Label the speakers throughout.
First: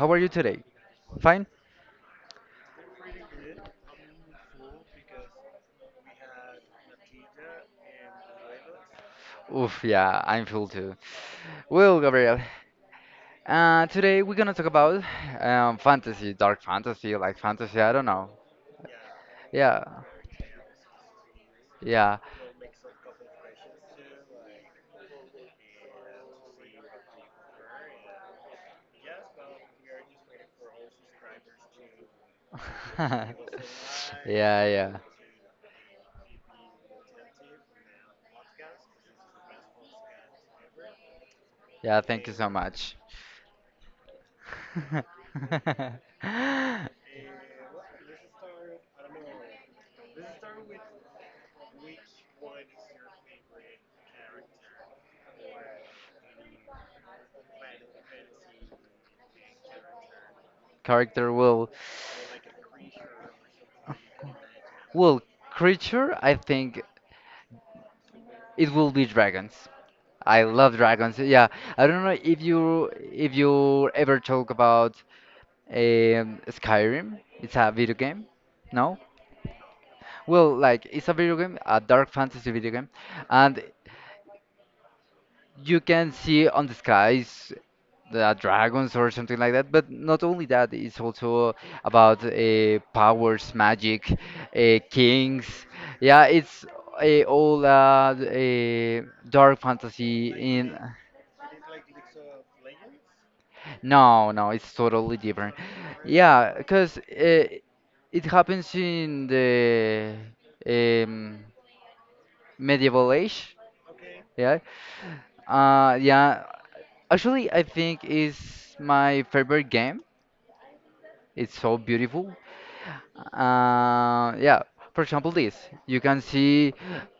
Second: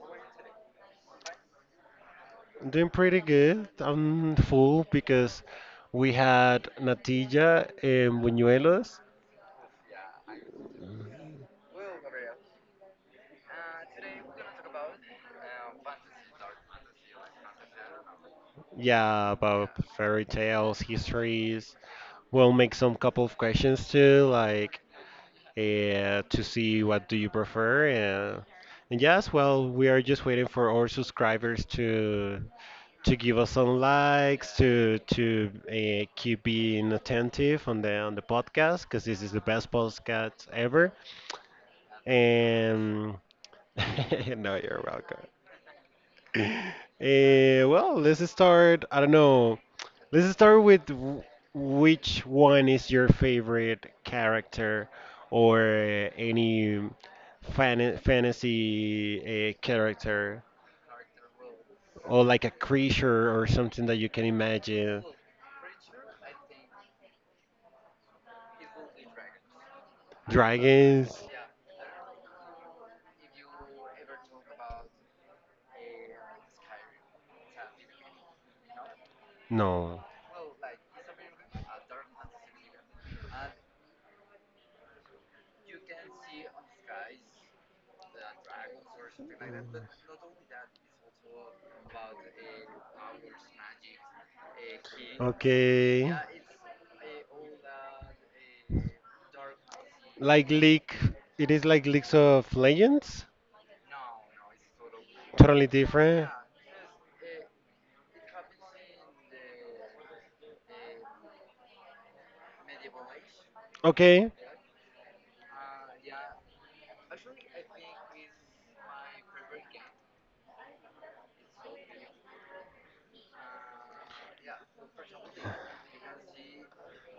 Speaker 1: how are you today? Fine?
Speaker 2: I'm doing pretty good. I'm full because we had Natilla and Buñuelos.
Speaker 1: Oof, yeah, I'm full too. Well, Gabriel, today we're gonna talk about fantasy, dark fantasy, like fantasy, I don't know.
Speaker 2: Yeah, about
Speaker 1: Yeah,
Speaker 2: fairy tales, histories.
Speaker 1: yeah.
Speaker 2: We'll make some couple of questions too, like to see what do you prefer. And yes, well, we are just waiting for our subscribers to give us some likes,
Speaker 1: Yeah, yeah.
Speaker 2: to keep being attentive on the podcast, because this is the best podcast ever.
Speaker 1: Yeah, thank you so
Speaker 2: Um,
Speaker 1: much.
Speaker 2: no, you're welcome. Well, let's start. I don't know. Let's start with which one is your favorite character, or any fantasy character,
Speaker 1: Character will.
Speaker 2: or like a creature or something that you can imagine.
Speaker 1: Well, creature, I think it will be dragons. I love
Speaker 2: Dragons?
Speaker 1: dragons. Yeah, I don't know if you ever talk about Skyrim. It's a video game. No?
Speaker 2: No.
Speaker 1: Well, like it's a video game, a dark fantasy video game, and you can see on the skies the dragons or something like that. But not only that, it's also about powers, magic, kings.
Speaker 2: Okay.
Speaker 1: Yeah, it's a all a dark fantasy
Speaker 2: Like
Speaker 1: in.
Speaker 2: League, it is like Leagues of Legends.
Speaker 1: No, no, it's totally different.
Speaker 2: Totally different.
Speaker 1: Yeah, because it happens in the um, medieval age.
Speaker 2: Okay.
Speaker 1: Yeah. Yeah. Actually, I think is my favorite game. It's so beautiful. Yeah. For example, this you can see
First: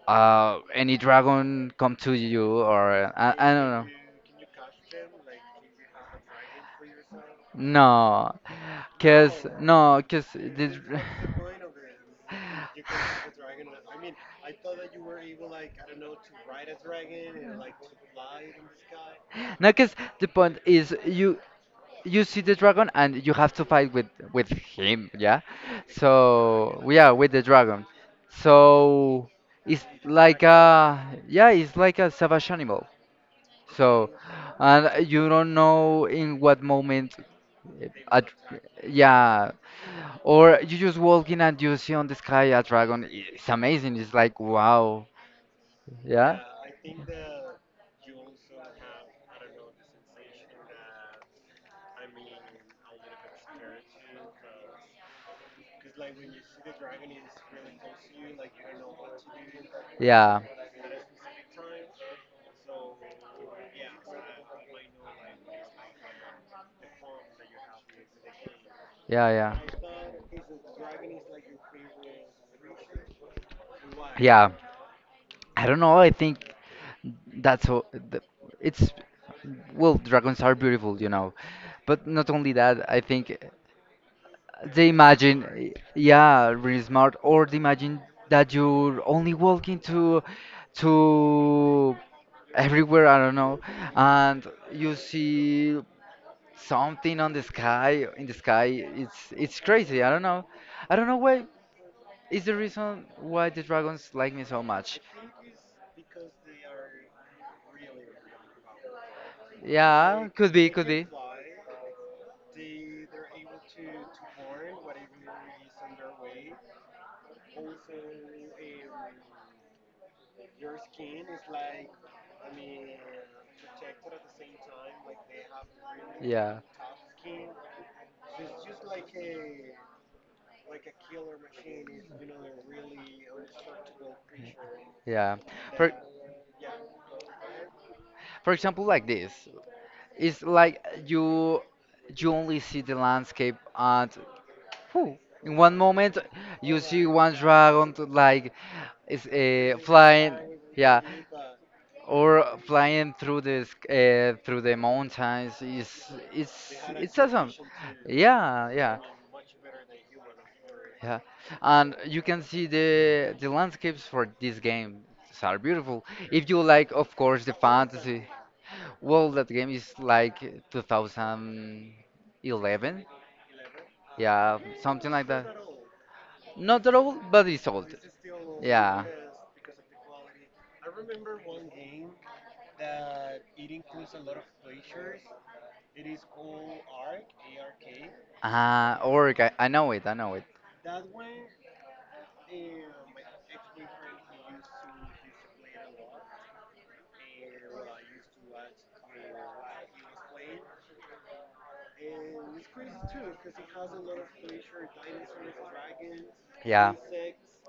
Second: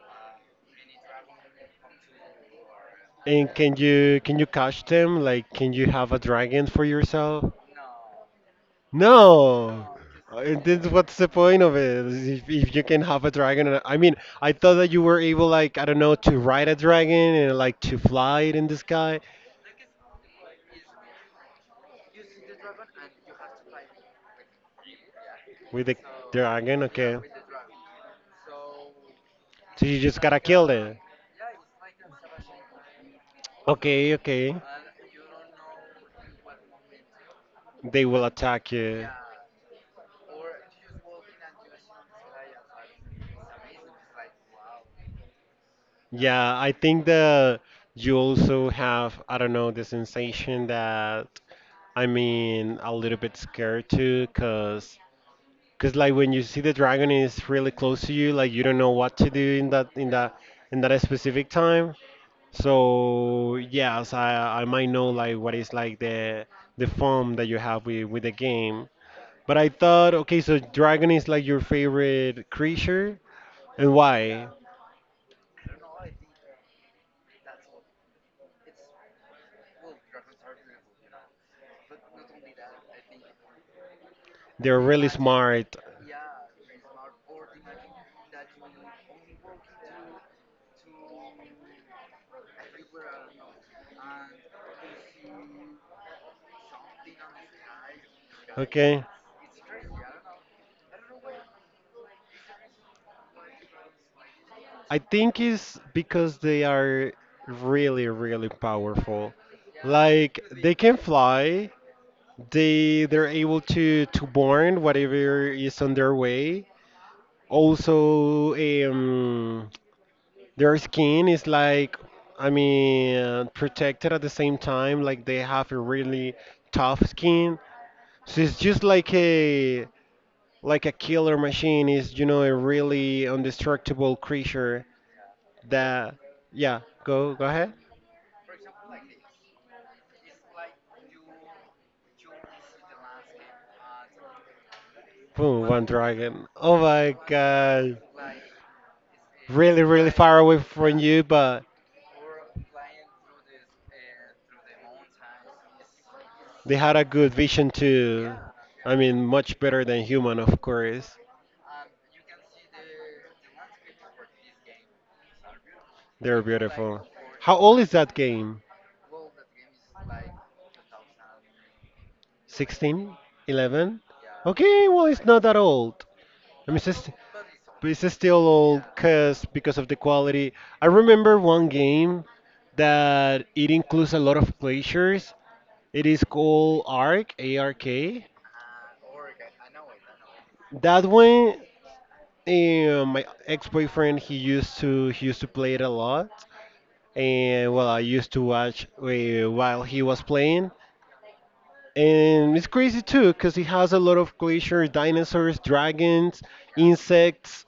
Speaker 1: any dragon come to you, or I
Speaker 2: And
Speaker 1: don't
Speaker 2: can
Speaker 1: know.
Speaker 2: you can you catch them? Like, can you have a dragon for yourself?
Speaker 1: No, cause
Speaker 2: No.
Speaker 1: no, cause
Speaker 2: And
Speaker 1: this.
Speaker 2: then what's the point of it? If you can have a dragon, I mean, I thought that you were able, like, I don't know, to ride a dragon and like to fly it in the sky
Speaker 1: No, cause the point is you see the dragon and you have to fight with him. Yeah,
Speaker 2: with the
Speaker 1: so
Speaker 2: dragon.
Speaker 1: yeah,
Speaker 2: Okay.
Speaker 1: with the dragon. So it's
Speaker 2: So you just gotta
Speaker 1: like
Speaker 2: kill it.
Speaker 1: a, yeah, it's like a savage animal. So
Speaker 2: Okay, okay.
Speaker 1: and you don't know in what moment eh,
Speaker 2: They
Speaker 1: a,
Speaker 2: will
Speaker 1: dr-
Speaker 2: attack you.
Speaker 1: yeah, or you just walk in and you see on the sky a dragon. It's amazing. It's like wow. Yeah,
Speaker 2: Yeah, I think that you also have, I don't know, the sensation that, I mean, a little bit scared too, 'cause Because like when you see the dragon is really close to you, like you don't know what to do in that in that
Speaker 1: yeah.
Speaker 2: in that specific time. So yes, I might know like what is like the form that you have with the game.
Speaker 1: Yeah,
Speaker 2: But
Speaker 1: yeah.
Speaker 2: I thought, okay, so dragon is like your favorite creature, and why?
Speaker 1: Yeah, I don't know. I think that's all. The, it's, well, dragons are beautiful. But not only that, I think
Speaker 2: They're
Speaker 1: they
Speaker 2: really
Speaker 1: imagine,
Speaker 2: smart.
Speaker 1: yeah, really smart, or they imagine that you're only walking to everywhere. I don't know, and you see something on the sky
Speaker 2: Okay.
Speaker 1: It's crazy. I don't know. I don't know why is the reason why the dragons like me so much.
Speaker 2: I think it's because they are really, really powerful.
Speaker 1: Yeah,
Speaker 2: Like,
Speaker 1: could be,
Speaker 2: they
Speaker 1: could
Speaker 2: can
Speaker 1: be.
Speaker 2: fly, they're able to burn whatever is on their way. Also, um, their skin is like, I mean, protected at the same time. Like they have a really
Speaker 1: Yeah,
Speaker 2: tough skin, so it's just like a killer machine is, a really indestructible creature
Speaker 1: yeah. for
Speaker 2: that, yeah, go ahead.
Speaker 1: for example, like this, it's like you only see the landscape and, whew, in
Speaker 2: Boom,
Speaker 1: one
Speaker 2: one
Speaker 1: moment
Speaker 2: dragon.
Speaker 1: you
Speaker 2: Oh
Speaker 1: see
Speaker 2: my
Speaker 1: one dragon
Speaker 2: god.
Speaker 1: to, like. It's
Speaker 2: Really, really
Speaker 1: flying,
Speaker 2: far away
Speaker 1: yeah,
Speaker 2: from you, but
Speaker 1: or flying through through the mountains. It's it's
Speaker 2: they had a
Speaker 1: it's
Speaker 2: good
Speaker 1: awesome.
Speaker 2: vision too.
Speaker 1: Yeah, yeah,
Speaker 2: I mean, much better than human, of course.
Speaker 1: yeah. And you can see the landscapes for this game are beautiful.
Speaker 2: They're
Speaker 1: If you like, of
Speaker 2: beautiful.
Speaker 1: course, the
Speaker 2: How old is that
Speaker 1: fantasy.
Speaker 2: game?
Speaker 1: Well, that game is like 2011,
Speaker 2: 16? 11?
Speaker 1: yeah,
Speaker 2: Okay, well,
Speaker 1: something
Speaker 2: it's
Speaker 1: like
Speaker 2: not
Speaker 1: that.
Speaker 2: that old. I mean,
Speaker 1: Not that old, but it's old.
Speaker 2: but it's still old
Speaker 1: Yeah.
Speaker 2: because of the quality. I remember one game that it includes a lot of pleasures. It is called ARK, ARK.
Speaker 1: Ah, Orc, I know it, I know it.
Speaker 2: That one, my ex-boyfriend, he used to play it a lot. And well, I used to watch, while he was playing. And it's crazy too, because he has a lot of glaciers, dinosaurs, dragons,
Speaker 1: Yeah.
Speaker 2: insects.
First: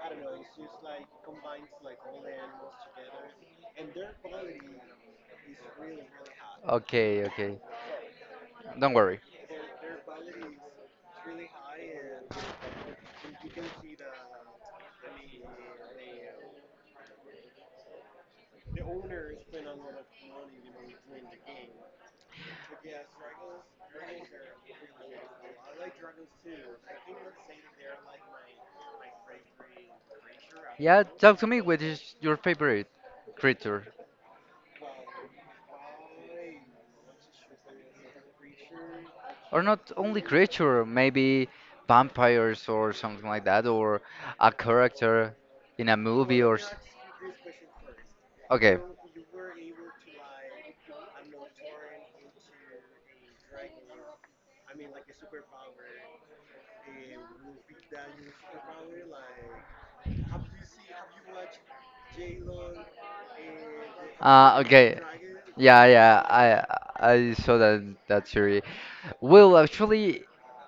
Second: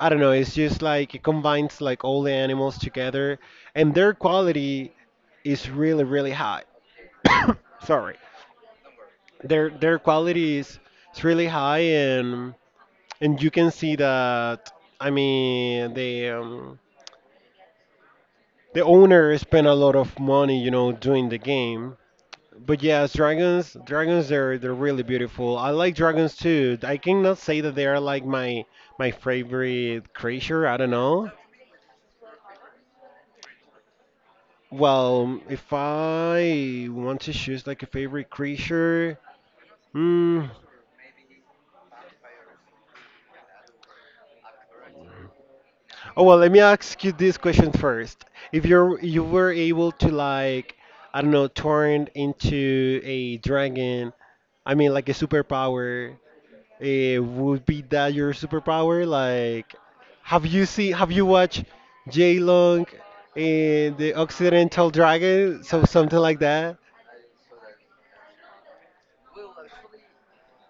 Speaker 2: I don't know, it's just like it combines like all the animals together, and their quality is really, really high.
Speaker 1: Okay, okay.
Speaker 2: Sorry,
Speaker 1: Don't worry.
Speaker 2: their quality is really high, and you can see that. I mean, the owner spent a lot of money, doing the game. But yes, dragons, they're really beautiful. I like dragons too. I cannot say that they are like my favorite creature. I don't
Speaker 1: Yeah,
Speaker 2: know.
Speaker 1: talk to me. What is your favorite creature?
Speaker 2: Well, if I want to choose like a favorite creature,
Speaker 1: Or not only
Speaker 2: hmm.
Speaker 1: creature, maybe vampires or something like that, or a character in a
Speaker 2: Oh well,
Speaker 1: movie
Speaker 2: let
Speaker 1: or.
Speaker 2: me
Speaker 1: s-
Speaker 2: ask you this question first. If
Speaker 1: Okay.
Speaker 2: you were able to, like, I don't know, turn into a dragon, I mean like a superpower, would be that your superpower? Like, have you watched Jay Long and The Occidental
Speaker 1: Okay.
Speaker 2: Dragon? So
Speaker 1: Yeah,
Speaker 2: something
Speaker 1: yeah,
Speaker 2: like that.
Speaker 1: I saw that theory. Well, actually,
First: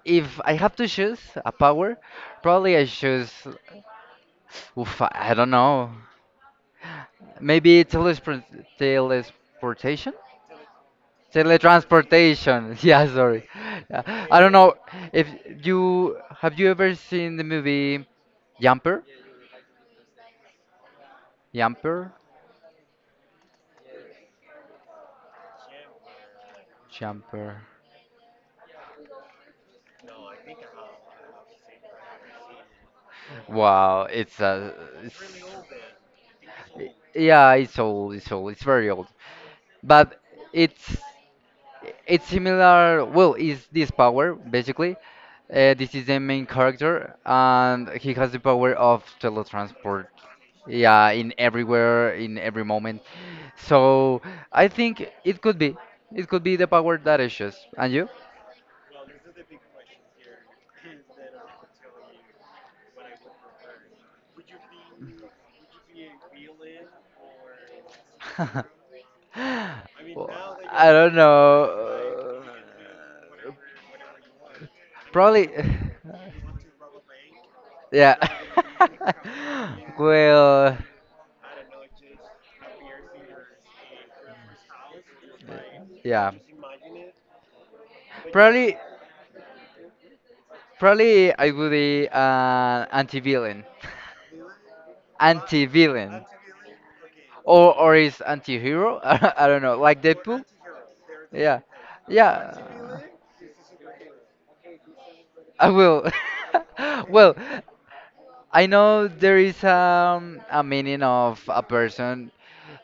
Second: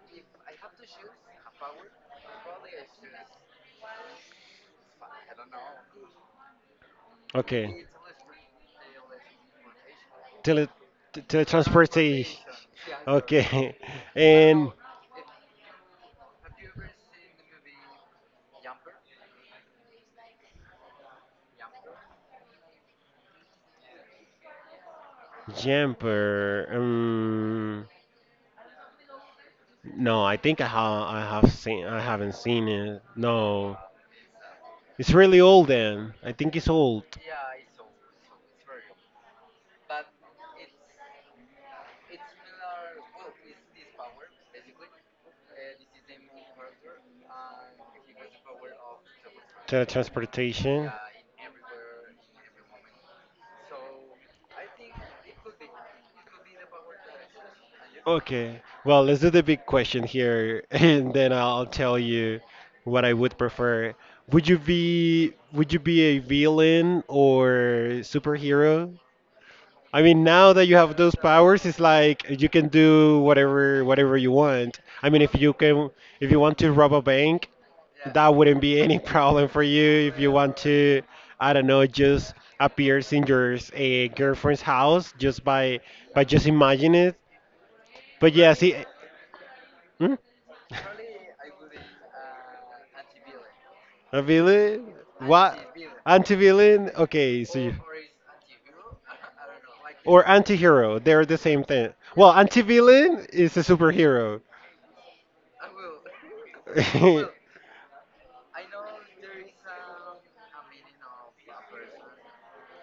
Speaker 1: if I have to choose a power, probably I choose. Oof, I don't know. Maybe
Speaker 2: Okay.
Speaker 1: telesportation.
Speaker 2: Tele, Teletransportation.
Speaker 1: Teletransportation. Yeah, sorry.
Speaker 2: Okay.
Speaker 1: Yeah. I don't
Speaker 2: And
Speaker 1: know if you ever seen the movie Jumper? Jumper?
Speaker 2: Jumper.
Speaker 1: Jumper.
Speaker 2: No, I think I haven't seen it. No,
Speaker 1: Wow,
Speaker 2: it's
Speaker 1: it's,
Speaker 2: really old then. I think it's old.
Speaker 1: yeah, it's old, it's old, it's very old. But it's it's similar. Well, is this power basically, this is the main character and he has the power of teletransport,
Speaker 2: Teletransportation.
Speaker 1: yeah, in everywhere, in every moment. So I think it could be the power that is just, and you.
Speaker 2: Okay. Well, let's do the big question here, and then I'll tell you what I would prefer. Would you be a villain or superhero? I mean, now
Speaker 1: Well,
Speaker 2: that you
Speaker 1: I
Speaker 2: have
Speaker 1: don't
Speaker 2: those powers, it's like
Speaker 1: know,
Speaker 2: you can do whatever you want. I mean,
Speaker 1: probably.
Speaker 2: if you want to rob a bank,
Speaker 1: Yeah.
Speaker 2: that wouldn't be any problem for you. If you want
Speaker 1: Well.
Speaker 2: to, I don't know, just appears in your girlfriend's house just by
Speaker 1: Yeah,
Speaker 2: just imagine it. But yeah, see,
Speaker 1: probably,
Speaker 2: hmm?
Speaker 1: probably I would be an anti-villain,
Speaker 2: A villain? What?
Speaker 1: anti-villain,
Speaker 2: Anti-villain? Okay, so
Speaker 1: or
Speaker 2: you
Speaker 1: or is anti-hero? I don't know, like
Speaker 2: or
Speaker 1: Deadpool.
Speaker 2: anti-hero. They're the
Speaker 1: Yeah,
Speaker 2: same thing. Well,
Speaker 1: yeah,
Speaker 2: anti-villain is a superhero.
Speaker 1: I will. Well, I know there is a meaning of a person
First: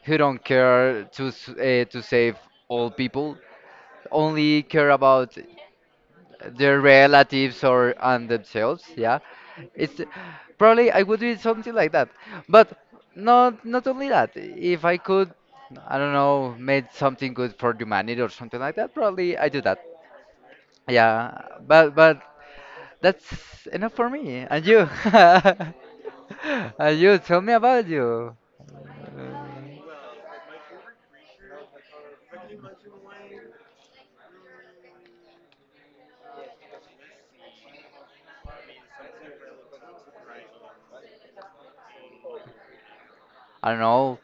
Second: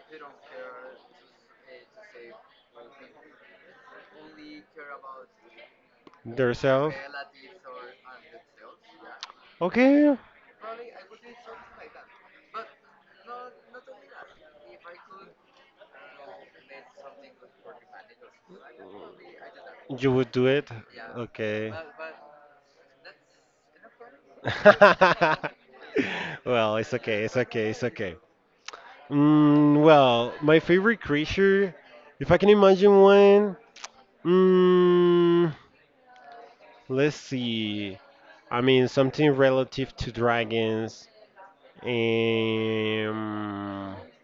Speaker 1: who don't care to to save all people, only care about their
Speaker 2: Yourself.
Speaker 1: relatives or on themselves. Yeah, it's
Speaker 2: Okay.
Speaker 1: probably I would do something like that. But not only that, if I could, I don't know, make something good for humanity or something like that, probably I do that.
Speaker 2: You would do it?
Speaker 1: Yeah,
Speaker 2: Okay.
Speaker 1: but that's enough for me and you.
Speaker 2: Well, it's
Speaker 1: And you
Speaker 2: okay, it's
Speaker 1: tell me
Speaker 2: okay, it's
Speaker 1: about
Speaker 2: okay.
Speaker 1: you.
Speaker 2: Well, my favorite creature, if I can imagine one, mm, let's see. I mean, something relative to dragons.
Speaker 1: I don't
Speaker 2: Um,
Speaker 1: know,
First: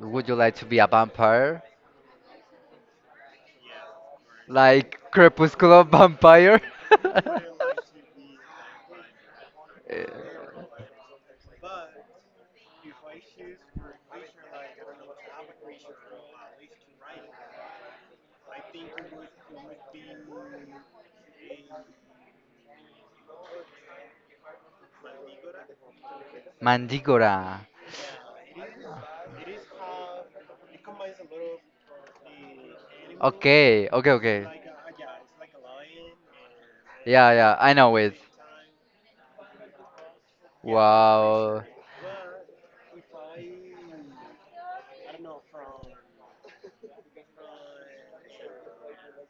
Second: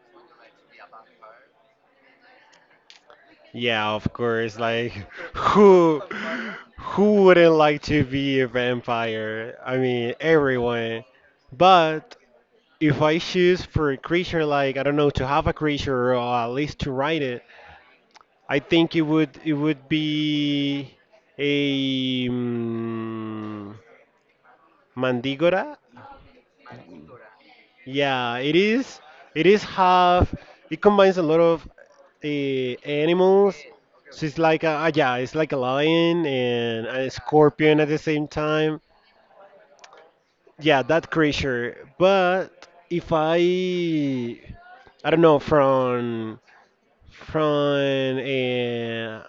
Speaker 1: would you like to be a vampire,
Speaker 2: Yeah, of course. Like,
Speaker 1: like crepuscular
Speaker 2: who
Speaker 1: vampire?
Speaker 2: who wouldn't like to be a vampire? I
Speaker 1: Eh,
Speaker 2: mean, everyone. But if I choose for a creature, like I don't know, to have a creature or at least to write it, I think it would be a mandigora.
Speaker 1: Mandígora.
Speaker 2: Yeah, it is. It is half. It combines a lot of animals.
Speaker 1: Okay, okay,
Speaker 2: So it's
Speaker 1: okay.
Speaker 2: like a, ah, yeah, it's like a lion and a
Speaker 1: Yeah, yeah, I
Speaker 2: scorpion at
Speaker 1: know
Speaker 2: the
Speaker 1: it.
Speaker 2: same time. Yeah, that
Speaker 1: Wow,
Speaker 2: creature. But if I, I don't know, from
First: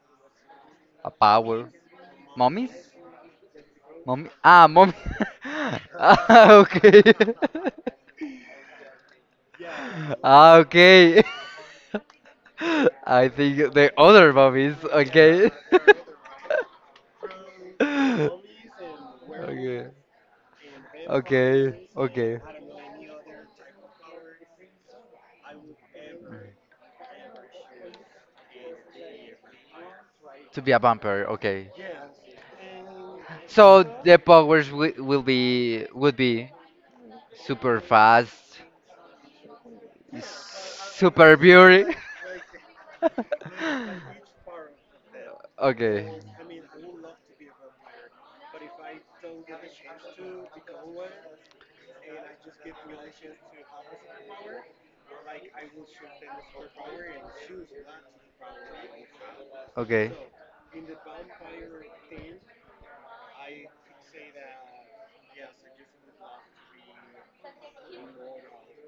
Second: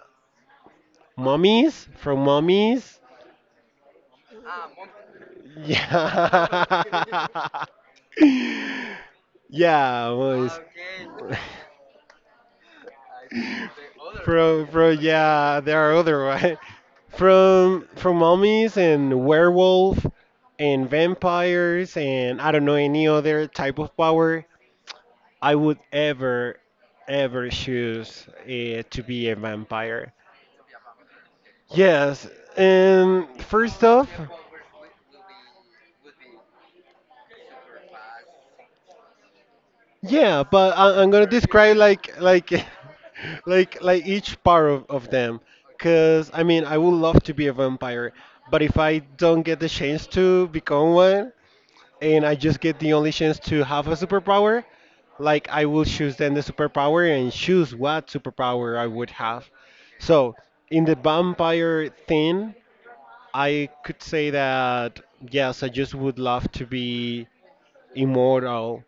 Speaker 1: a power.
Speaker 2: mummies, from
Speaker 1: Mommies?
Speaker 2: mummies.
Speaker 1: Mommy? Ah, mommy. Ah, okay.
Speaker 2: Yeah. Yeah,
Speaker 1: Ah,
Speaker 2: well,
Speaker 1: okay. I think the other
Speaker 2: From
Speaker 1: mommies.
Speaker 2: from
Speaker 1: Okay.
Speaker 2: yeah, there are other, right? From mummies and
Speaker 1: Okay.
Speaker 2: werewolf and
Speaker 1: Okay.
Speaker 2: vampires,
Speaker 1: Okay.
Speaker 2: and I don't know any other type of power. I would ever choose to be a vampire.
Speaker 1: To be a bumper, okay.
Speaker 2: Yes, and first
Speaker 1: So
Speaker 2: off,
Speaker 1: the powers wi- will be would be super fast,
Speaker 2: yeah, but I'm gonna
Speaker 1: super
Speaker 2: describe
Speaker 1: beauty.
Speaker 2: like like each part of them,
Speaker 1: Okay.
Speaker 2: cause I mean I would love to be a vampire, but if I don't get the chance to become one, and I just get the only chance to have a superpower, like I will choose then the superpower and choose what superpower I would have.
Speaker 1: Okay.
Speaker 2: So in the vampire thing, I could say that yes, I just would love to be immortal.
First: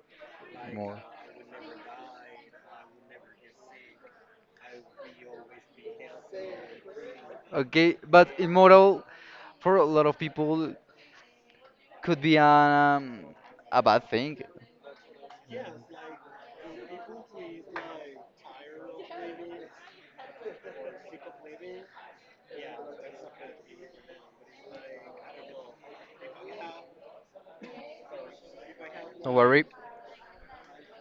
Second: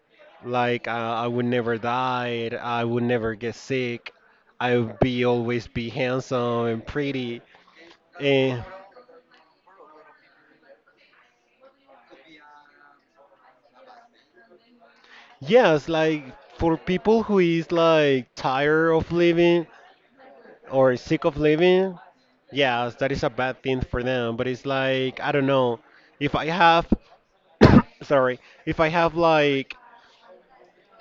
Speaker 2: Like I would never die. I would never get sick. I would be always be handsome and pretty.
Speaker 1: Okay, but
Speaker 2: And
Speaker 1: immortal for a lot of people could be a bad thing. If
Speaker 2: yes, like for people who is like tired of living or sick of living, yes, that is a bad thing for them. But it's like I don't know if I have,
Speaker 1: I
Speaker 2: sorry, if I have
Speaker 1: life worry.
Speaker 2: like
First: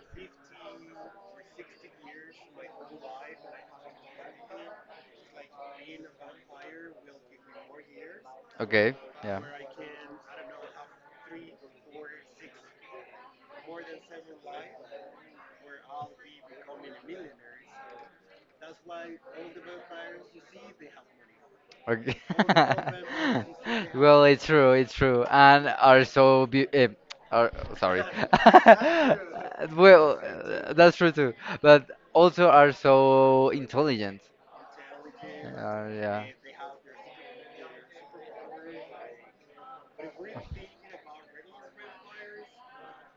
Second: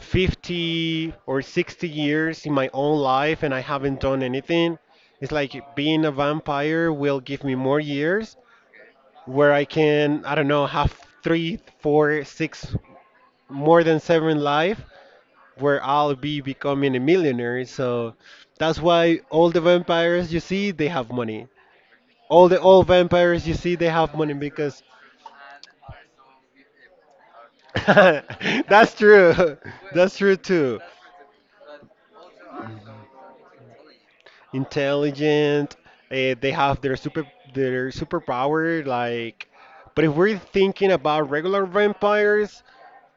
Speaker 2: 50 or 60 years in my own life and I haven't done anything. It's like being a vampire will give me more years
Speaker 1: Okay,
Speaker 2: where I can, I don't know, have three, four, six, more than seven life, where I'll be becoming a millionaire. So that's why all the vampires you see, they have money.
Speaker 1: okay.
Speaker 2: All the old vampires you see, they have
Speaker 1: Well,
Speaker 2: money because
Speaker 1: it's true, and are so be, are sorry.
Speaker 2: that's true. That's
Speaker 1: Well,
Speaker 2: true too.
Speaker 1: that's true too, but also are so intelligent.
Speaker 2: Intelligent.
Speaker 1: Yeah.
Speaker 2: They have their super their superpower. Like, but if we're thinking about regular vampires,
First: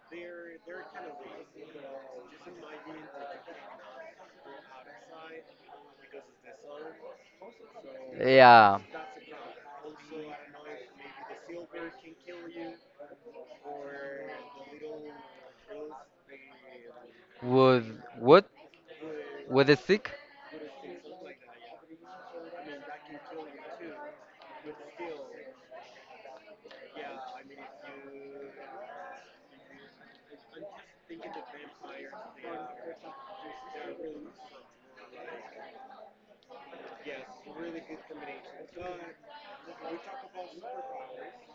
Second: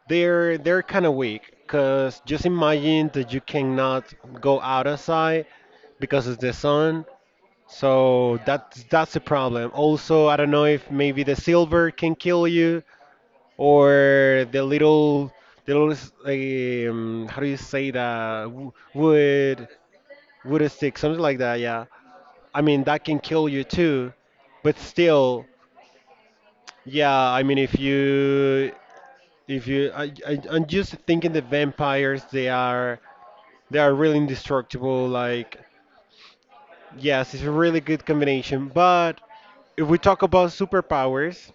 Speaker 2: they're kind of weak. Cause just imagine that you cannot go outside because of the sun. So
Speaker 1: Yeah.
Speaker 2: that's a problem. Also, I don't know if maybe the silver can kill you, or how do you say
Speaker 1: Would
Speaker 2: that,
Speaker 1: what? With a stick?
Speaker 2: Wood stick, something like that, yeah. I mean that can kill you too, but still, yeah, I mean if you I'm just thinking, the vampires, they are really indestructible. Like, yes, it's a really good combination. But if we talk about superpowers,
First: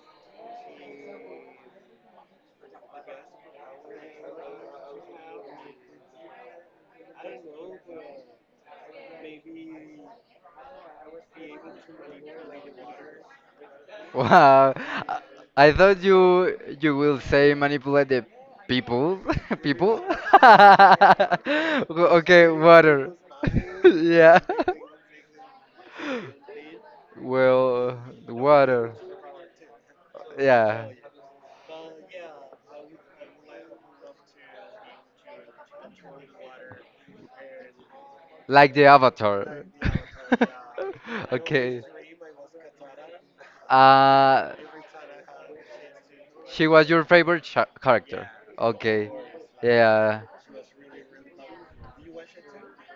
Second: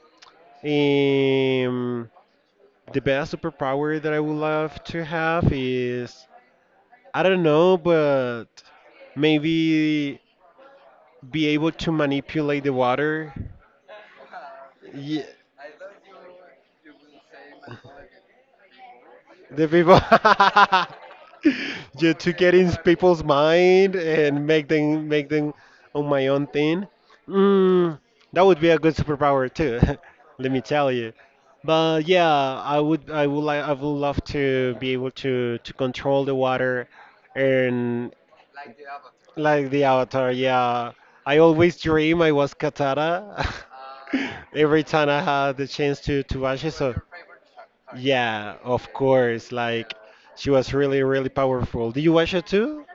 Speaker 2: um the best superpower that I would love to have is, I don't know, but maybe be able to manipulate the water.
Speaker 1: Wow. I
Speaker 2: Yeah,
Speaker 1: I thought you will say manipulate the people.
Speaker 2: the people.
Speaker 1: People?
Speaker 2: Just to
Speaker 1: Okay,
Speaker 2: get in
Speaker 1: water.
Speaker 2: people's mind
Speaker 1: Yeah.
Speaker 2: and make them on my own thing. Mm,
Speaker 1: Well,
Speaker 2: that would be a good
Speaker 1: water.
Speaker 2: superpower too. Let me tell
Speaker 1: Yeah.
Speaker 2: you. But yeah, I would love to be able to control the water, and
Speaker 1: Like the Avatar.
Speaker 2: Like the Avatar, yeah. I always
Speaker 1: Okay.
Speaker 2: dream I was Katara,
Speaker 1: Uh,
Speaker 2: every time I had the chance to watch
Speaker 1: she
Speaker 2: it.
Speaker 1: was
Speaker 2: So
Speaker 1: your favorite character.
Speaker 2: yeah, of
Speaker 1: Okay.
Speaker 2: course. Like
Speaker 1: Yeah.
Speaker 2: she was really, really powerful. Do you watch it too?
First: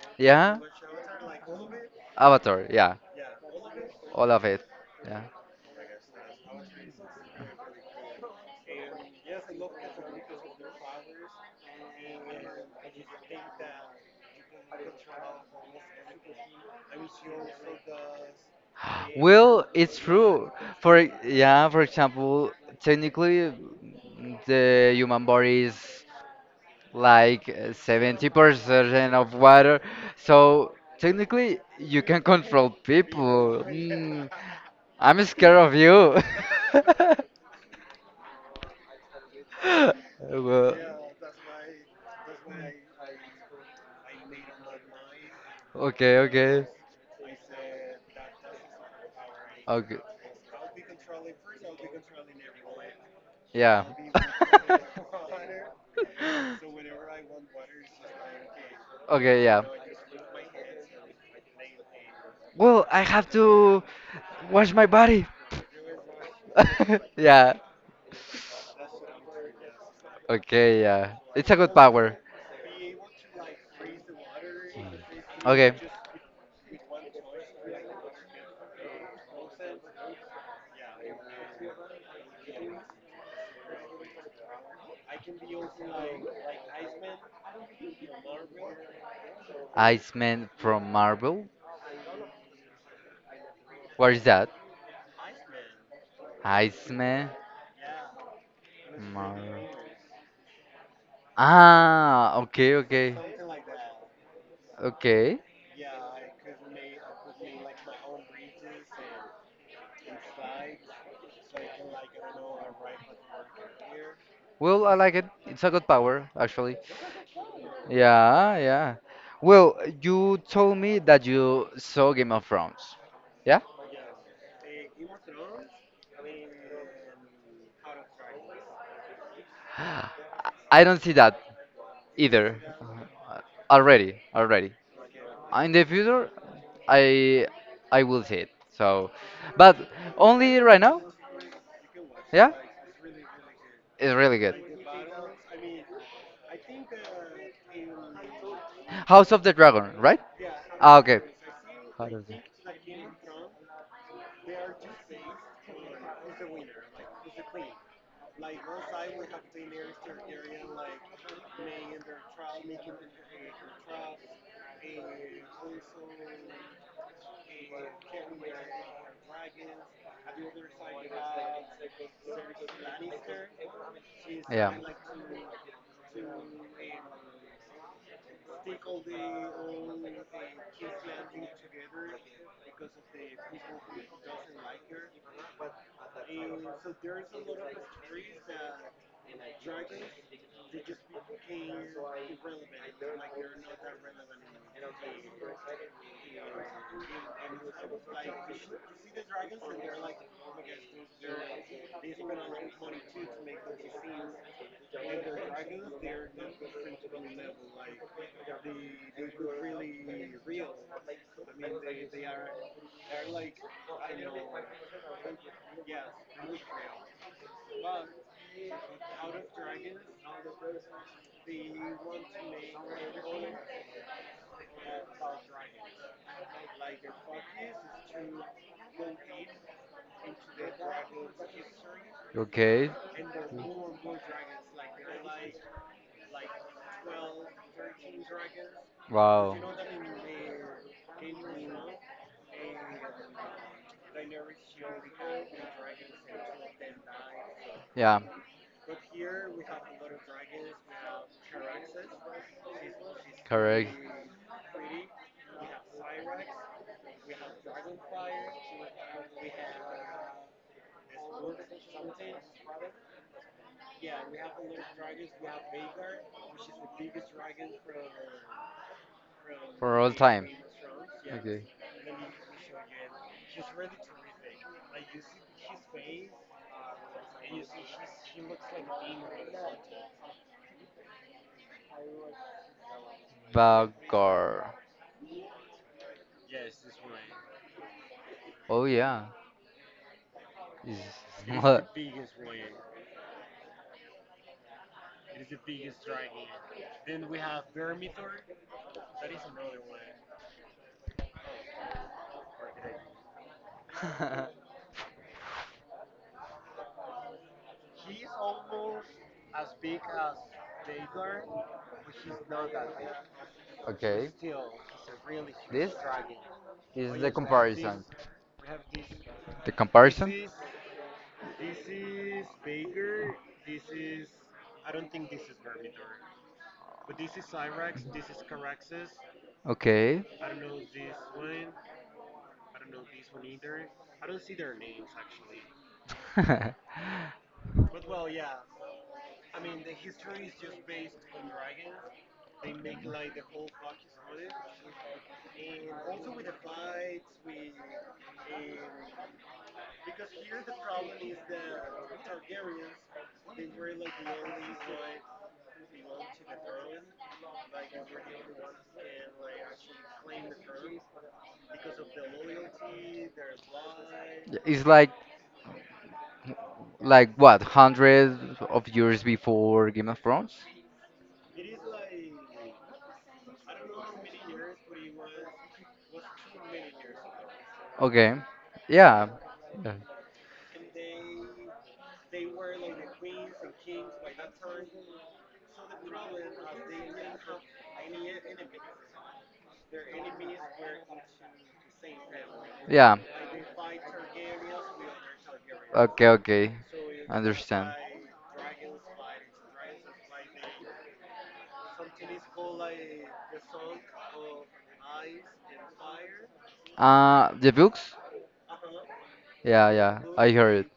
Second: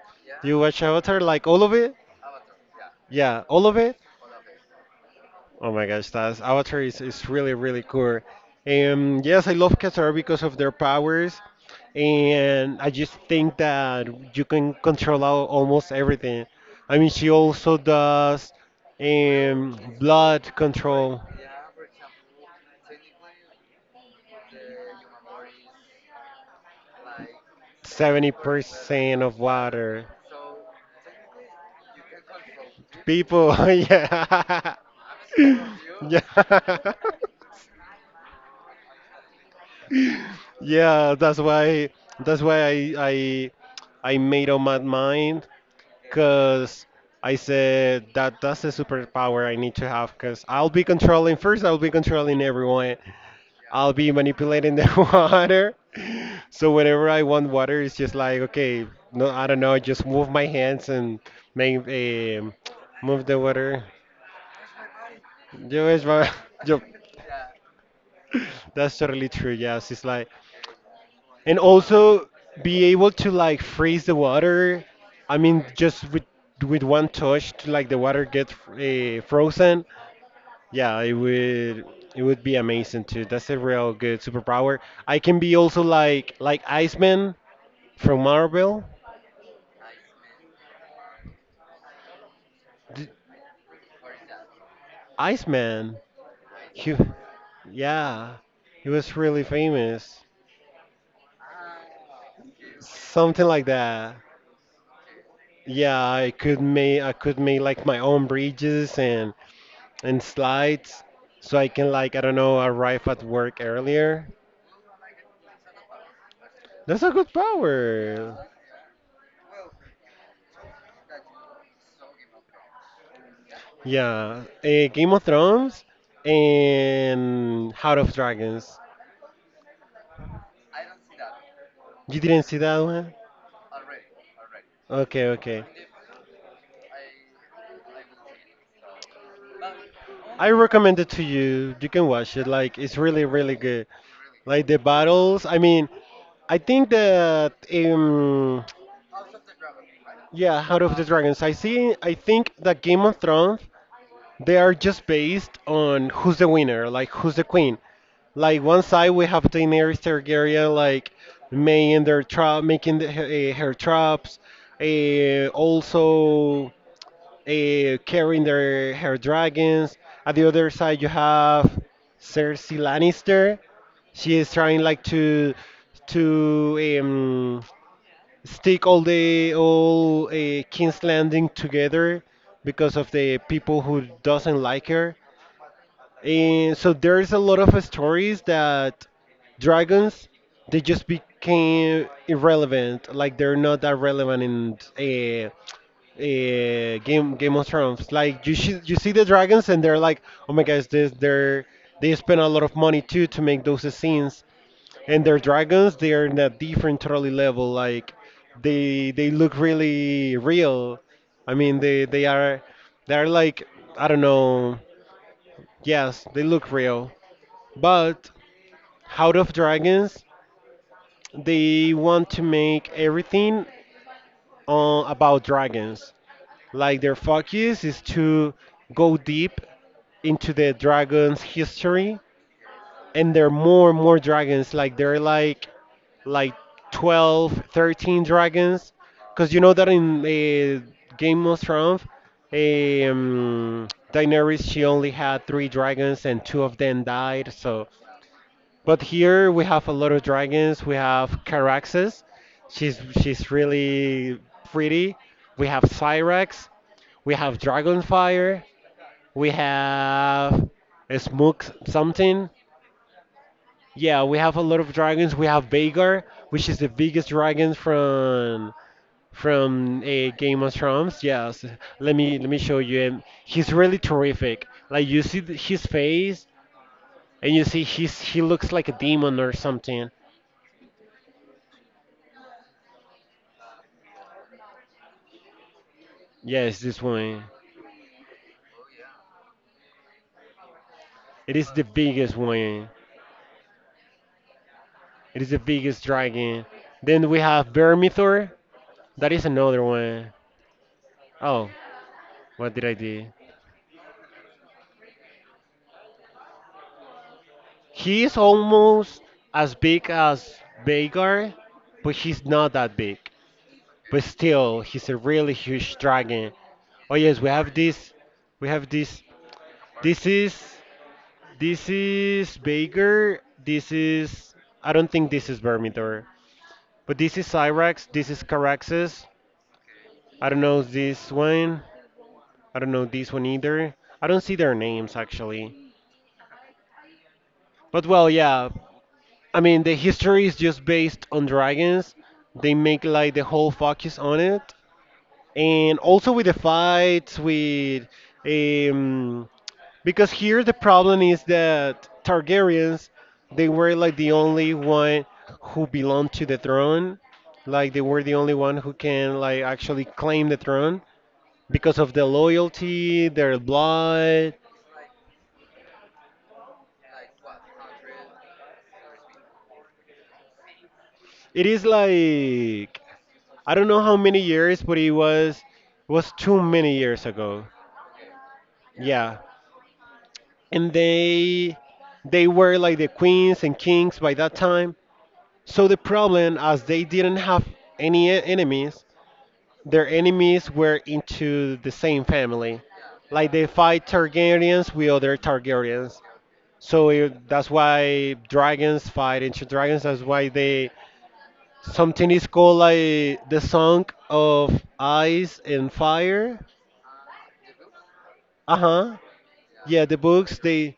Speaker 2: Do
Speaker 1: Yeah.
Speaker 2: you watch Avatar? Like all of it?
Speaker 1: Avatar, yeah,
Speaker 2: Yeah, all of it.
Speaker 1: all of it. Yeah.
Speaker 2: Oh my gosh, that's Avatar is, really, really cool. Yes, I love Katara because of their powers. And I just think that you can control almost everything. I mean, she also does
Speaker 1: Well, it's
Speaker 2: blood
Speaker 1: true.
Speaker 2: control.
Speaker 1: Yeah, for example, technically, the human body is like 70%
Speaker 2: 70%
Speaker 1: of
Speaker 2: of
Speaker 1: water,
Speaker 2: water.
Speaker 1: so technically you can control
Speaker 2: People,
Speaker 1: people. Mm,
Speaker 2: yeah.
Speaker 1: I'm scared of you.
Speaker 2: Yeah.
Speaker 1: Well,
Speaker 2: Yeah, that's why I made up my mind,
Speaker 1: okay, okay,
Speaker 2: because I said that that's a superpower I need to
Speaker 1: okay,
Speaker 2: have. Because I'll be controlling, first, I'll be controlling everyone.
Speaker 1: yeah.
Speaker 2: I'll be manipulating the water. So whenever I want water, it's just like, okay, no,
Speaker 1: Okay,
Speaker 2: I don't
Speaker 1: yeah.
Speaker 2: know, just move my hands and make
Speaker 1: Well, I
Speaker 2: move
Speaker 1: have
Speaker 2: the water.
Speaker 1: to wash my body.
Speaker 2: Yo, es va- yo-
Speaker 1: Yeah.
Speaker 2: That's totally true. Yes, it's like
Speaker 1: Okay, yeah. It's a
Speaker 2: and
Speaker 1: good power.
Speaker 2: also be able to like freeze the water,
Speaker 1: Hmm.
Speaker 2: I mean
Speaker 1: Okay.
Speaker 2: just with one touch to, like the water gets frozen. Yeah, it would, it would be amazing too. That's a real good superpower. I can be also like Iceman from Marvel.
Speaker 1: Iceman from Marvel.
Speaker 2: D-
Speaker 1: What is that?
Speaker 2: Iceman, he,
Speaker 1: Iceman.
Speaker 2: yeah, he was really
Speaker 1: Marvel.
Speaker 2: famous,
Speaker 1: Ah, okay, okay.
Speaker 2: something like that.
Speaker 1: Okay.
Speaker 2: Yeah, I could make like my own bridges and slides, so I can like, I don't know, arrive at work earlier.
Speaker 1: Well, I like it. It's a good power, actually.
Speaker 2: That's a good power.
Speaker 1: Yeah, yeah. Well, you told me that you saw Game of Thrones. Yeah?
Speaker 2: Yeah, Game of Thrones and House of Dragons.
Speaker 1: I I don't see that
Speaker 2: You didn't
Speaker 1: either.
Speaker 2: see that one?
Speaker 1: Already, already.
Speaker 2: Okay, okay.
Speaker 1: In the future, I I will see it. So, but
Speaker 2: I
Speaker 1: only right
Speaker 2: recommend
Speaker 1: now?
Speaker 2: it to you. You can watch it.
Speaker 1: Yeah?
Speaker 2: Like it's really really good.
Speaker 1: It's really
Speaker 2: Like the
Speaker 1: good.
Speaker 2: battles. I mean, I think that
Speaker 1: House of the Dragon, right?
Speaker 2: yeah, House of
Speaker 1: Ah,
Speaker 2: the
Speaker 1: okay.
Speaker 2: Dragons, I see.
Speaker 1: House
Speaker 2: I
Speaker 1: of the-
Speaker 2: think that Game of Thrones, they are just based on who's the winner, like who's the queen. Like one side we have Daenerys Targaryen, like making their trap, making her traps, also carrying their her dragons. At the other side you have Cersei Lannister. She is
Speaker 1: Yeah.
Speaker 2: trying like to to um, stick all King's Landing together because of the people who doesn't like her. And so there's a lot of stories that dragons, they just became irrelevant. Like they're not that relevant in Game of Thrones. Like you see the dragons and they're like, oh my gosh, this they're they spend a lot of money too to make those scenes, and their dragons, they are in a different totally level. Like they look really real. I mean they are, they are like, I don't know. Yes, they look real. But House of Dragons, they want to make everything about dragons. Like their focus is to go deep into the dragon's history,
Speaker 1: Okay.
Speaker 2: and there are more and more dragons. Like there are like 12, 13 dragons, because
Speaker 1: Wow.
Speaker 2: you know that in Game of Thrones, um, Daenerys, she only had three dragons, and two of them died. So
Speaker 1: Yeah.
Speaker 2: but here we have a lot of dragons. We have Caraxes. She's
Speaker 1: Correct.
Speaker 2: really pretty. We have Cyrax. We have Dragonfire. We have a Smook something. Yeah, we have a lot of dragons. We have Vagar, which is the biggest dragon from
Speaker 1: For all
Speaker 2: a
Speaker 1: time.
Speaker 2: Game of Thrones. Yes,
Speaker 1: Okay.
Speaker 2: let me show you him. He's really terrific. Like you see his face, and you see he looks like a demon or something.
Speaker 1: Bagger.
Speaker 2: Yes, this one.
Speaker 1: Oh yeah. Is
Speaker 2: It is the
Speaker 1: what?
Speaker 2: biggest one. It is the biggest dragon. Then we have Vermithor. That is another one. Oh, what did I do? He is almost as big as Vagar, but he's not that big. But
Speaker 1: okay.
Speaker 2: still, he's a really
Speaker 1: This
Speaker 2: huge dragon. Oh
Speaker 1: is the
Speaker 2: yes, we have
Speaker 1: comparison.
Speaker 2: this. We have this.
Speaker 1: The
Speaker 2: This
Speaker 1: comparison?
Speaker 2: is Vagar. This is, I don't think this is Vermithor, but this is Cyrax. This is Caraxes.
Speaker 1: Okay.
Speaker 2: I don't know this one. I don't know this one either. I don't see their names actually. But well, yeah. I mean, the history is just based on dragons. They make like the whole focus on it, and also with the fights with um because here the problem is that Targaryens, they were like the only one who belonged to the throne. Like they were the only one who can like actually claim the throne because of the loyalty, their blood.
Speaker 1: Yeah, it's like what, hundreds of years before Game of Thrones?
Speaker 2: It is like, I don't know how many years, but it was too many years ago.
Speaker 1: Okay. Yeah.
Speaker 2: Yeah, and they were like the queens and kings by that time. So the problem, as they didn't have any enemies, their enemies were into the same family.
Speaker 1: Yeah.
Speaker 2: Like they fight Targaryens with other Targaryens.
Speaker 1: Okay, okay.
Speaker 2: So that's
Speaker 1: Understand.
Speaker 2: why dragons fight into dragons. That's why they, something is called like the Song of Ice and Fire.
Speaker 1: The books?
Speaker 2: Uh huh.
Speaker 1: Yeah,
Speaker 2: Yeah, the
Speaker 1: yeah. I
Speaker 2: books,
Speaker 1: heard it.
Speaker 2: they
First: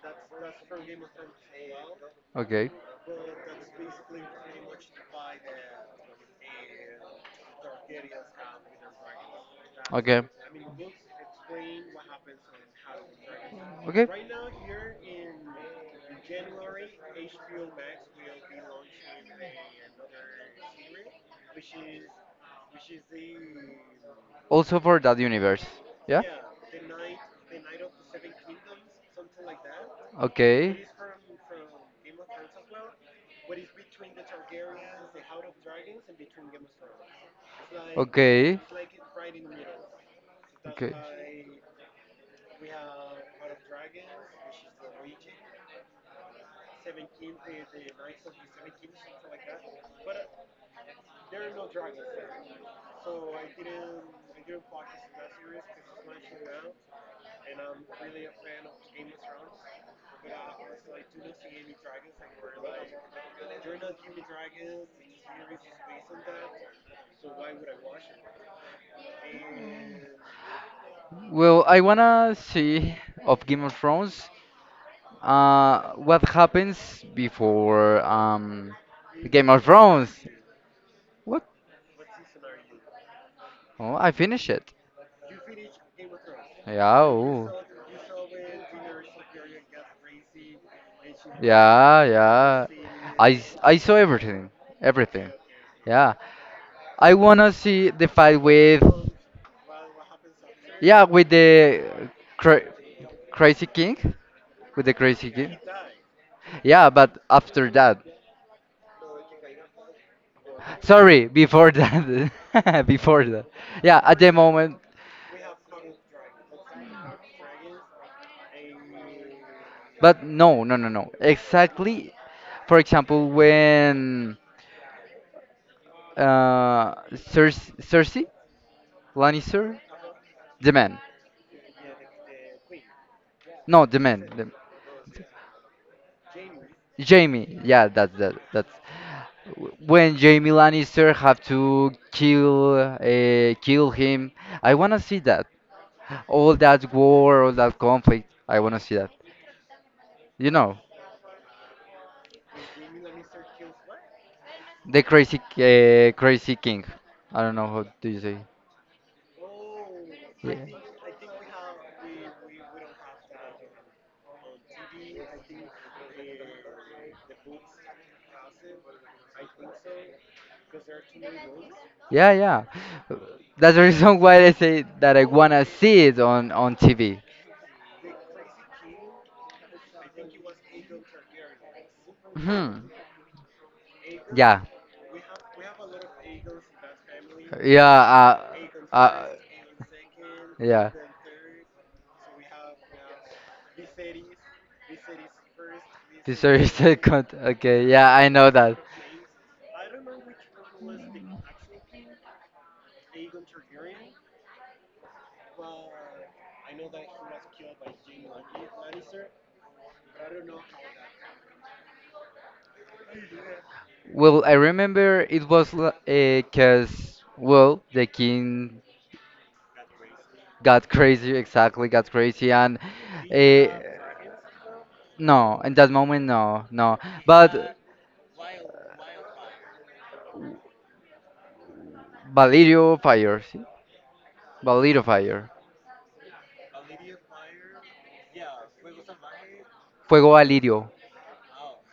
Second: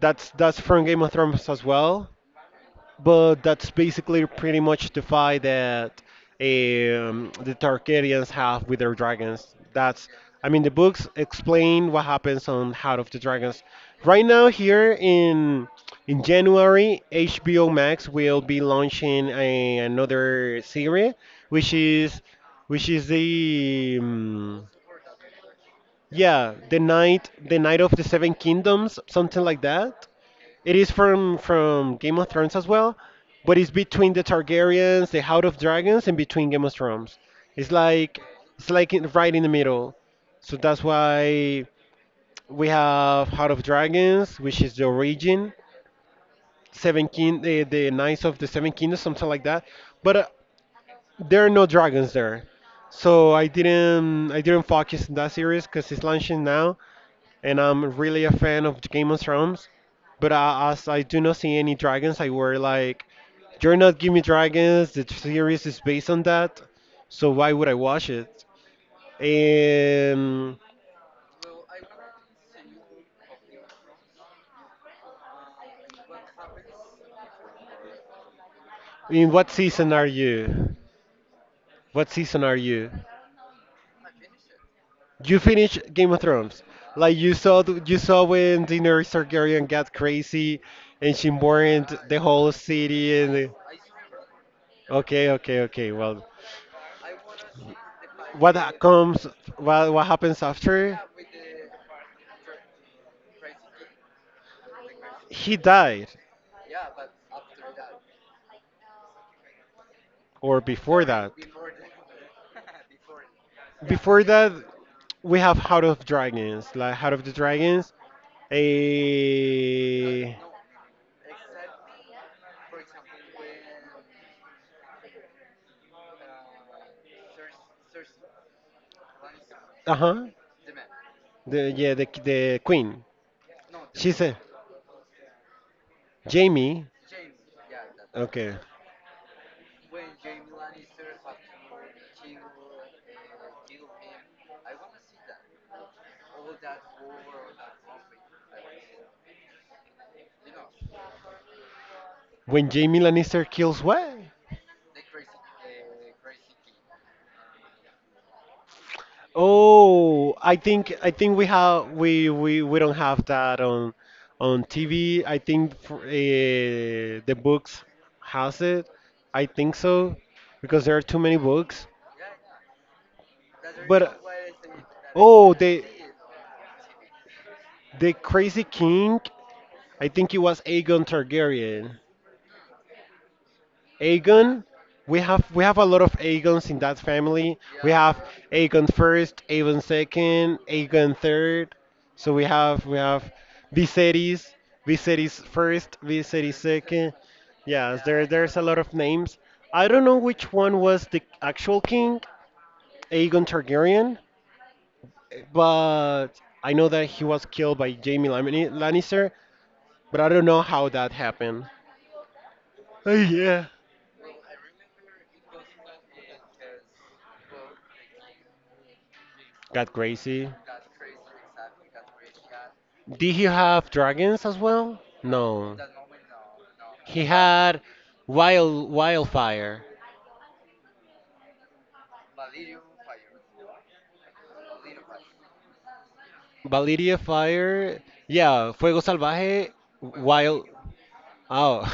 Speaker 2: that's from Game of Thrones as well.
Speaker 1: Okay.
Speaker 2: But that's basically pretty much the fight that the Targaryens have with their dragons. That's,
Speaker 1: Okay.
Speaker 2: I mean, the books explain what happens on Heart of the Dragons. Right now, here in January, HBO Max will be launching a, another series, which is which is the
Speaker 1: Also for that universe.
Speaker 2: yeah, the night of the Seven Kingdoms, something like that.
Speaker 1: But okay.
Speaker 2: It is from Game of Thrones as well,
Speaker 1: It's
Speaker 2: but it's between the Targaryens, the House of Dragons, and between Game of Thrones. It's like
Speaker 1: okay.
Speaker 2: it's like in, right in the middle. So that's why we have House of Dragons, which is the origin, the Knights of the Seven Kingdoms, something like that. But there are no dragons there, so I didn't focus on that series because it's launching now and I'm really a fan of Game of Thrones. But as I do not see any dragons, I were like, "You're not giving me dragons. The series is based on that, so why would I watch it?" And
Speaker 1: Well, I wanna see of Game of Thrones. What happens before
Speaker 2: in what
Speaker 1: Game of
Speaker 2: season are
Speaker 1: Thrones?
Speaker 2: you?
Speaker 1: What?
Speaker 2: What season are you?
Speaker 1: Oh, I finished it.
Speaker 2: You finished Game of Thrones.
Speaker 1: Yeah.
Speaker 2: Like you
Speaker 1: Oh.
Speaker 2: saw, you saw when Daenerys Targaryen got crazy, and she burned
Speaker 1: Yeah,
Speaker 2: the whole
Speaker 1: yeah.
Speaker 2: city. And
Speaker 1: I saw everything, everything.
Speaker 2: okay, okay, okay.
Speaker 1: Yeah,
Speaker 2: Well,
Speaker 1: I wanna see the fight
Speaker 2: what
Speaker 1: with,
Speaker 2: comes? What happens after?
Speaker 1: yeah, with the cra- crazy king with the crazy
Speaker 2: He
Speaker 1: king.
Speaker 2: died,
Speaker 1: Yeah, but after that,
Speaker 2: or before
Speaker 1: sorry,
Speaker 2: that.
Speaker 1: before that, before that. Yeah, at
Speaker 2: Before
Speaker 1: the
Speaker 2: that,
Speaker 1: moment.
Speaker 2: we have House of Dragons. Like House of the Dragons,
Speaker 1: But
Speaker 2: a
Speaker 1: no, no, no, no. Exactly. For example, when uh, Cersei Lannister,
Speaker 2: uh huh.
Speaker 1: the man.
Speaker 2: The Yeah, the queen.
Speaker 1: No, the
Speaker 2: She's
Speaker 1: man.
Speaker 2: a
Speaker 1: The,
Speaker 2: Jamie.
Speaker 1: Jamie. Yeah, that's that.
Speaker 2: Okay.
Speaker 1: That's when Jamie Lannister have to kill him. I wanna see that. All that war, all that conflict. I wanna see that. You know,
Speaker 2: When Jamie Lannister kills what?
Speaker 1: the crazy king. I don't know how do you say.
Speaker 2: Oh,
Speaker 1: Yeah.
Speaker 2: I think we don't have that on TV. I think the books has it. I think so because there are too many books.
Speaker 1: Yeah, yeah. That's the
Speaker 2: But
Speaker 1: reason why I say that I
Speaker 2: oh,
Speaker 1: wanna
Speaker 2: the
Speaker 1: see it on TV.
Speaker 2: Crazy King. I think it was Aegon Targaryen.
Speaker 1: Hmm. Yeah.
Speaker 2: Aegon. We have a lot of Aegons in that family.
Speaker 1: Yeah.
Speaker 2: We have Aegon
Speaker 1: Uh,
Speaker 2: first, Aegon second,
Speaker 1: yeah.
Speaker 2: Aegon third. So we have Viserys, Viserys first,
Speaker 1: This
Speaker 2: Viserys
Speaker 1: is
Speaker 2: second.
Speaker 1: second. Okay.
Speaker 2: Yes,
Speaker 1: Yeah, I know
Speaker 2: there's a lot
Speaker 1: that.
Speaker 2: of names. I don't know which one was the actual king, Aegon Targaryen, but I know that he was killed by Jaime Lannister, but I don't know how that happened. Oh yeah.
Speaker 1: Well, I remember it was because, well, the king
Speaker 2: Got crazy.
Speaker 1: got crazy. Exactly, got crazy, and
Speaker 2: Did he
Speaker 1: uh,
Speaker 2: have dragons as well?
Speaker 1: no, in
Speaker 2: No.
Speaker 1: that moment, no, no.
Speaker 2: He
Speaker 1: But
Speaker 2: had wildfire.
Speaker 1: Valirio Fire, ¿sí? Valirio Fire.
Speaker 2: Valeria Fire. Yeah, Fuego Salvaje.
Speaker 1: Fuego
Speaker 2: Wild.
Speaker 1: Valirio.
Speaker 2: Oh.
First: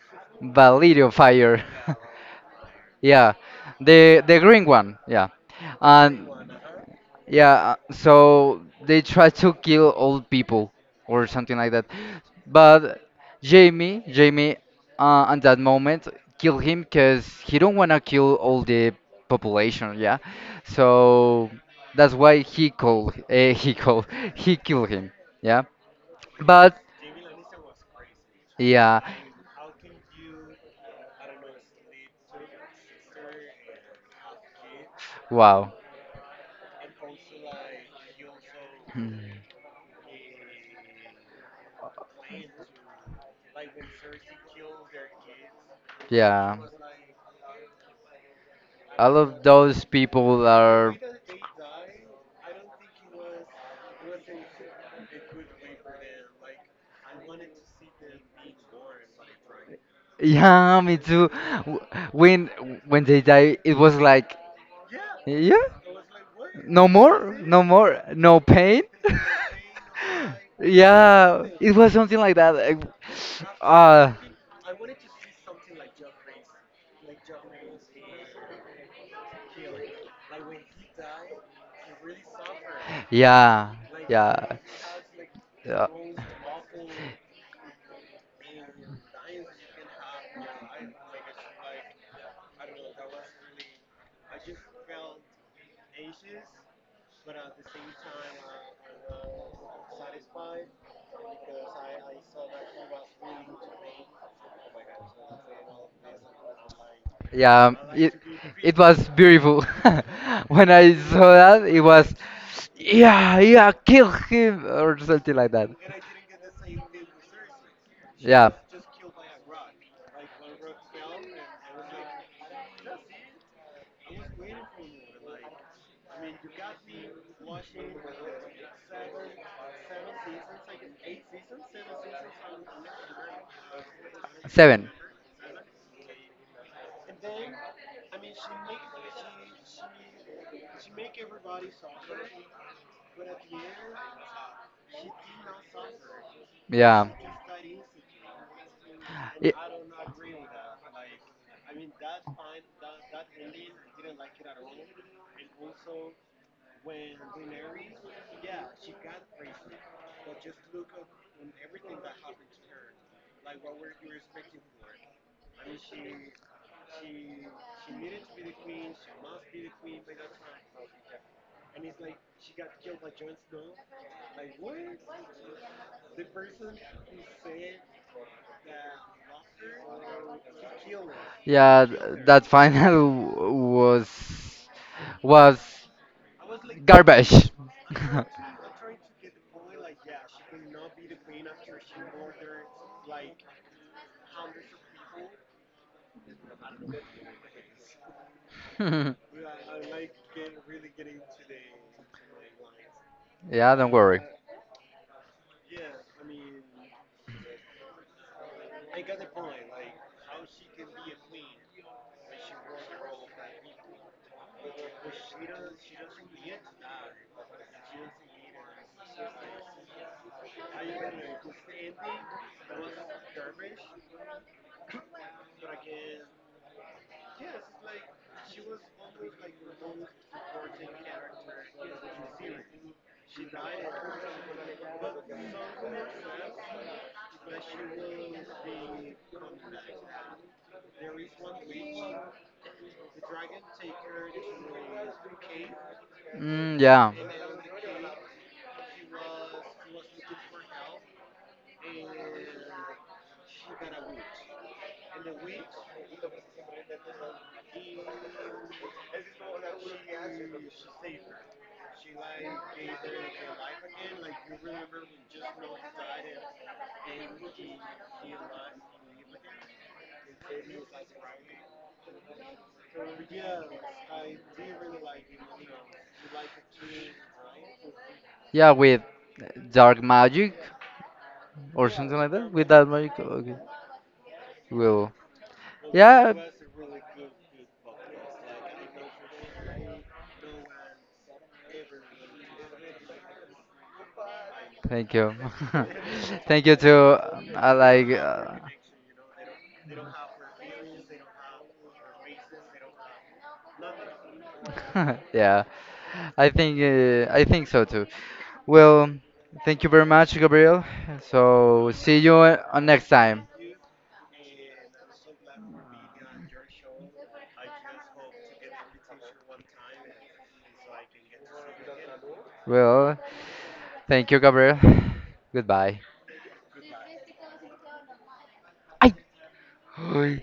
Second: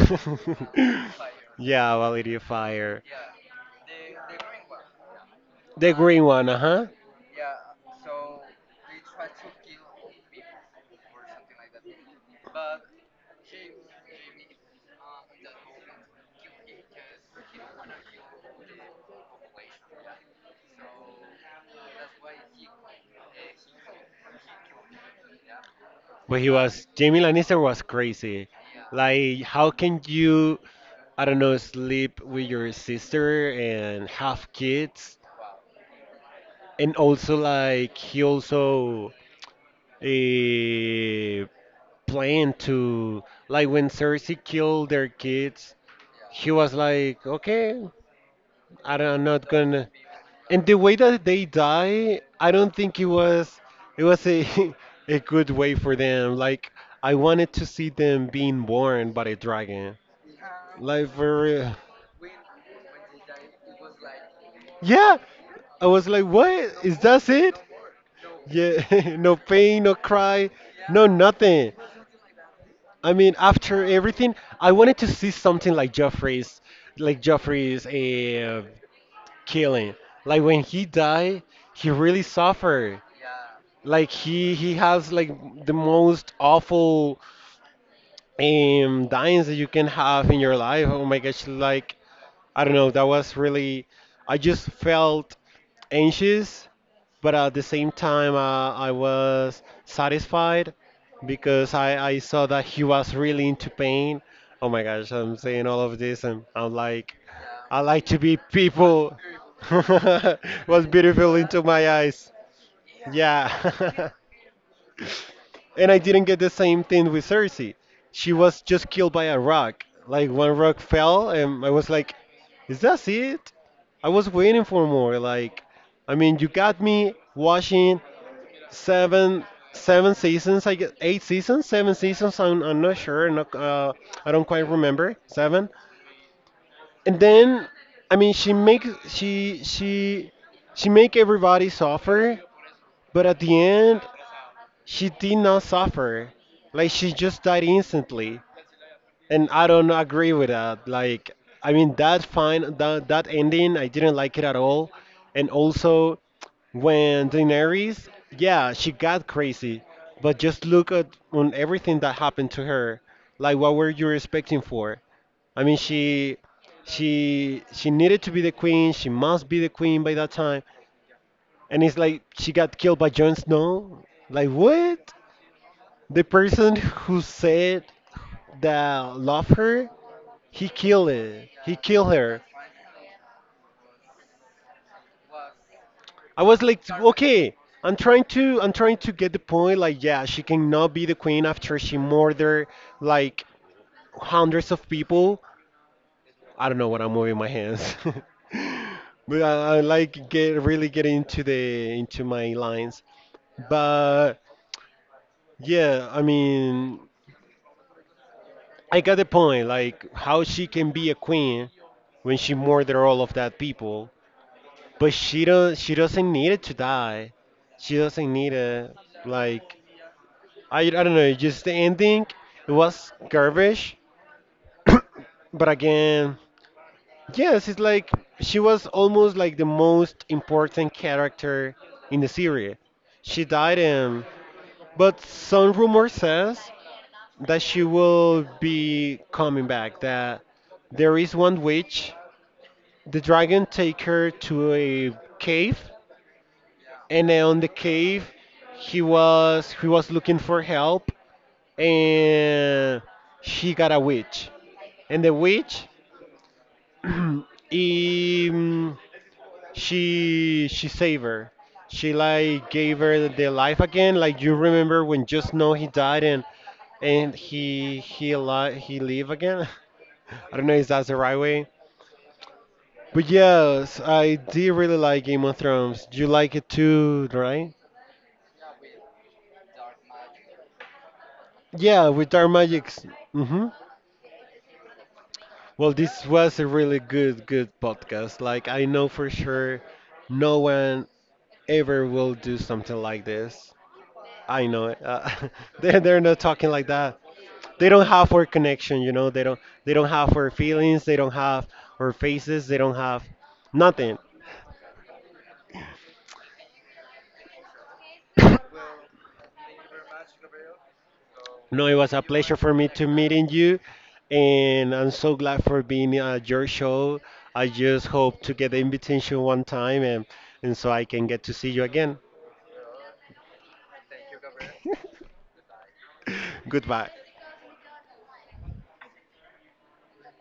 Speaker 1: Valirio Fire.
Speaker 2: yeah, Valeria Fire.
Speaker 1: Yeah, the green one. Yeah,
Speaker 2: The green
Speaker 1: and
Speaker 2: one, uh huh.
Speaker 1: yeah, so they try to kill old people or something like that. But Jamie, at that moment, kill him because he don't wanna kill all the population. Yeah, so that's why he called. He called. He killed him. Yeah,
Speaker 2: But he
Speaker 1: but
Speaker 2: was, Jamie Lannister was crazy.
Speaker 1: yeah,
Speaker 2: Like, how can you, I don't know, sleep with your sister and have kids?
Speaker 1: wow.
Speaker 2: And also, like, he also
Speaker 1: Hmm,
Speaker 2: uh, plan to, like when Cersei killed their kids, he
Speaker 1: yeah.
Speaker 2: was like, okay,
Speaker 1: All
Speaker 2: I'm
Speaker 1: of
Speaker 2: not
Speaker 1: those
Speaker 2: gonna.
Speaker 1: people
Speaker 2: And the
Speaker 1: are.
Speaker 2: way that they die, I don't think it was, it was a a good way for them. Like I wanted to see them being born by a dragon.
Speaker 1: Yeah, me
Speaker 2: Like
Speaker 1: too.
Speaker 2: for real.
Speaker 1: W- When when they die, it was like,
Speaker 2: Yeah,
Speaker 1: yeah,
Speaker 2: I was like, what?
Speaker 1: no
Speaker 2: Is that
Speaker 1: more,
Speaker 2: it?
Speaker 1: no more, no pain.
Speaker 2: Yeah, no pain, no cry, no
Speaker 1: Yeah,
Speaker 2: nothing.
Speaker 1: it was something like that. Like,
Speaker 2: I mean, after
Speaker 1: Uh,
Speaker 2: everything, I wanted to see something like Joffrey's killing. Like when he died, he really suffered.
Speaker 1: yeah,
Speaker 2: Like he
Speaker 1: yeah.
Speaker 2: he has like the
Speaker 1: Yeah.
Speaker 2: most awful dyings that you can have in your life. Oh my gosh! Like I don't know, that was really. I just felt anxious but at the same time, I was satisfied because I saw that he was really into pain. Oh my gosh, I'm saying all of this and I'm like,
Speaker 1: Yeah,
Speaker 2: I like
Speaker 1: it
Speaker 2: to be
Speaker 1: it was
Speaker 2: people.
Speaker 1: beautiful. When
Speaker 2: Was
Speaker 1: I saw
Speaker 2: beautiful into
Speaker 1: that, it
Speaker 2: my
Speaker 1: was,
Speaker 2: eyes.
Speaker 1: yeah, yeah, kill
Speaker 2: Yeah.
Speaker 1: him or something like that.
Speaker 2: And I didn't get the same thing with Cersei. She
Speaker 1: Yeah,
Speaker 2: was just killed by a rock. Like one rock fell and I was like, is that it? I was waiting for more. Like I mean, you got me watching seven, seven seasons, I guess. Eight seasons, seven seasons, I'm not sure. not, I don't quite
Speaker 1: seven.
Speaker 2: remember. Seven, and then I mean she make everybody suffer, but at the end she did not suffer. Like
Speaker 1: Yeah.
Speaker 2: she just died instantly, and
Speaker 1: Ye-
Speaker 2: I don't agree with that. Like, I mean that fine, that ending, I didn't like it at all. And also when Daenerys, yeah, she got crazy, but just look at on everything that happened to her. Like, what were you expecting for? I mean, she needed to be the queen. She must be the queen by that time. And it's like she got killed by Jon Snow. Like, what? The person who said that love her, he killed it. He
Speaker 1: yeah,
Speaker 2: killed her.
Speaker 1: that final was was
Speaker 2: I was like,
Speaker 1: garbage.
Speaker 2: okay, I'm trying to get the point. Like, yeah, she cannot be the queen after she murdered like hundreds of people. I don't know what, I'm moving my hands, but I like get really get into the into my lines.
Speaker 1: Yeah, don't worry.
Speaker 2: But yeah, I mean, I got the point. Like, how she can be a queen when she murdered all of that people, but she doesn't need it to die. She doesn't need it. Like, I don't know, just the ending, it was garbage. But again, yes, it's like she was almost like the most important character in the series. She died but some rumor says that she will be coming back, that there is one witch. The dragon take her to a cave,
Speaker 1: Mm, yeah,
Speaker 2: and then on the cave he was looking for help, and she got a witch, and the witch um, she saved her. She like gave her the life again, like you remember when just know he died, and he live again. I don't know if that's the right way, but yes, I did really like Game of Thrones. You like it too, right?
Speaker 1: yeah, with dark magic or
Speaker 2: Yeah,
Speaker 1: something
Speaker 2: with
Speaker 1: like that.
Speaker 2: dark
Speaker 1: With that
Speaker 2: magics.
Speaker 1: magic, okay.
Speaker 2: Mm-hmm.
Speaker 1: Well,
Speaker 2: Well, this
Speaker 1: yeah,
Speaker 2: was a really good, good podcast. Like, I know for sure no one ever will do something like this. I know it.
Speaker 1: thank you,
Speaker 2: They're not
Speaker 1: thank
Speaker 2: talking
Speaker 1: you
Speaker 2: like
Speaker 1: to
Speaker 2: that.
Speaker 1: I
Speaker 2: They don't
Speaker 1: like.
Speaker 2: have our connection, you know. They don't have our feelings. They don't have our faces. They don't have nothing.
Speaker 1: Yeah, I think I think so too. Well, thank you very much, Gabriel.
Speaker 2: No,
Speaker 1: So
Speaker 2: it was
Speaker 1: see
Speaker 2: a
Speaker 1: you
Speaker 2: pleasure for me to
Speaker 1: next time.
Speaker 2: meeting you, and I'm so glad for being at your show. I just hope to get the invitation one time, and so I can get to see you again.
Speaker 1: Well, thank you, Gabriel. Goodbye.
Speaker 2: Goodbye.
Speaker 1: I Oi.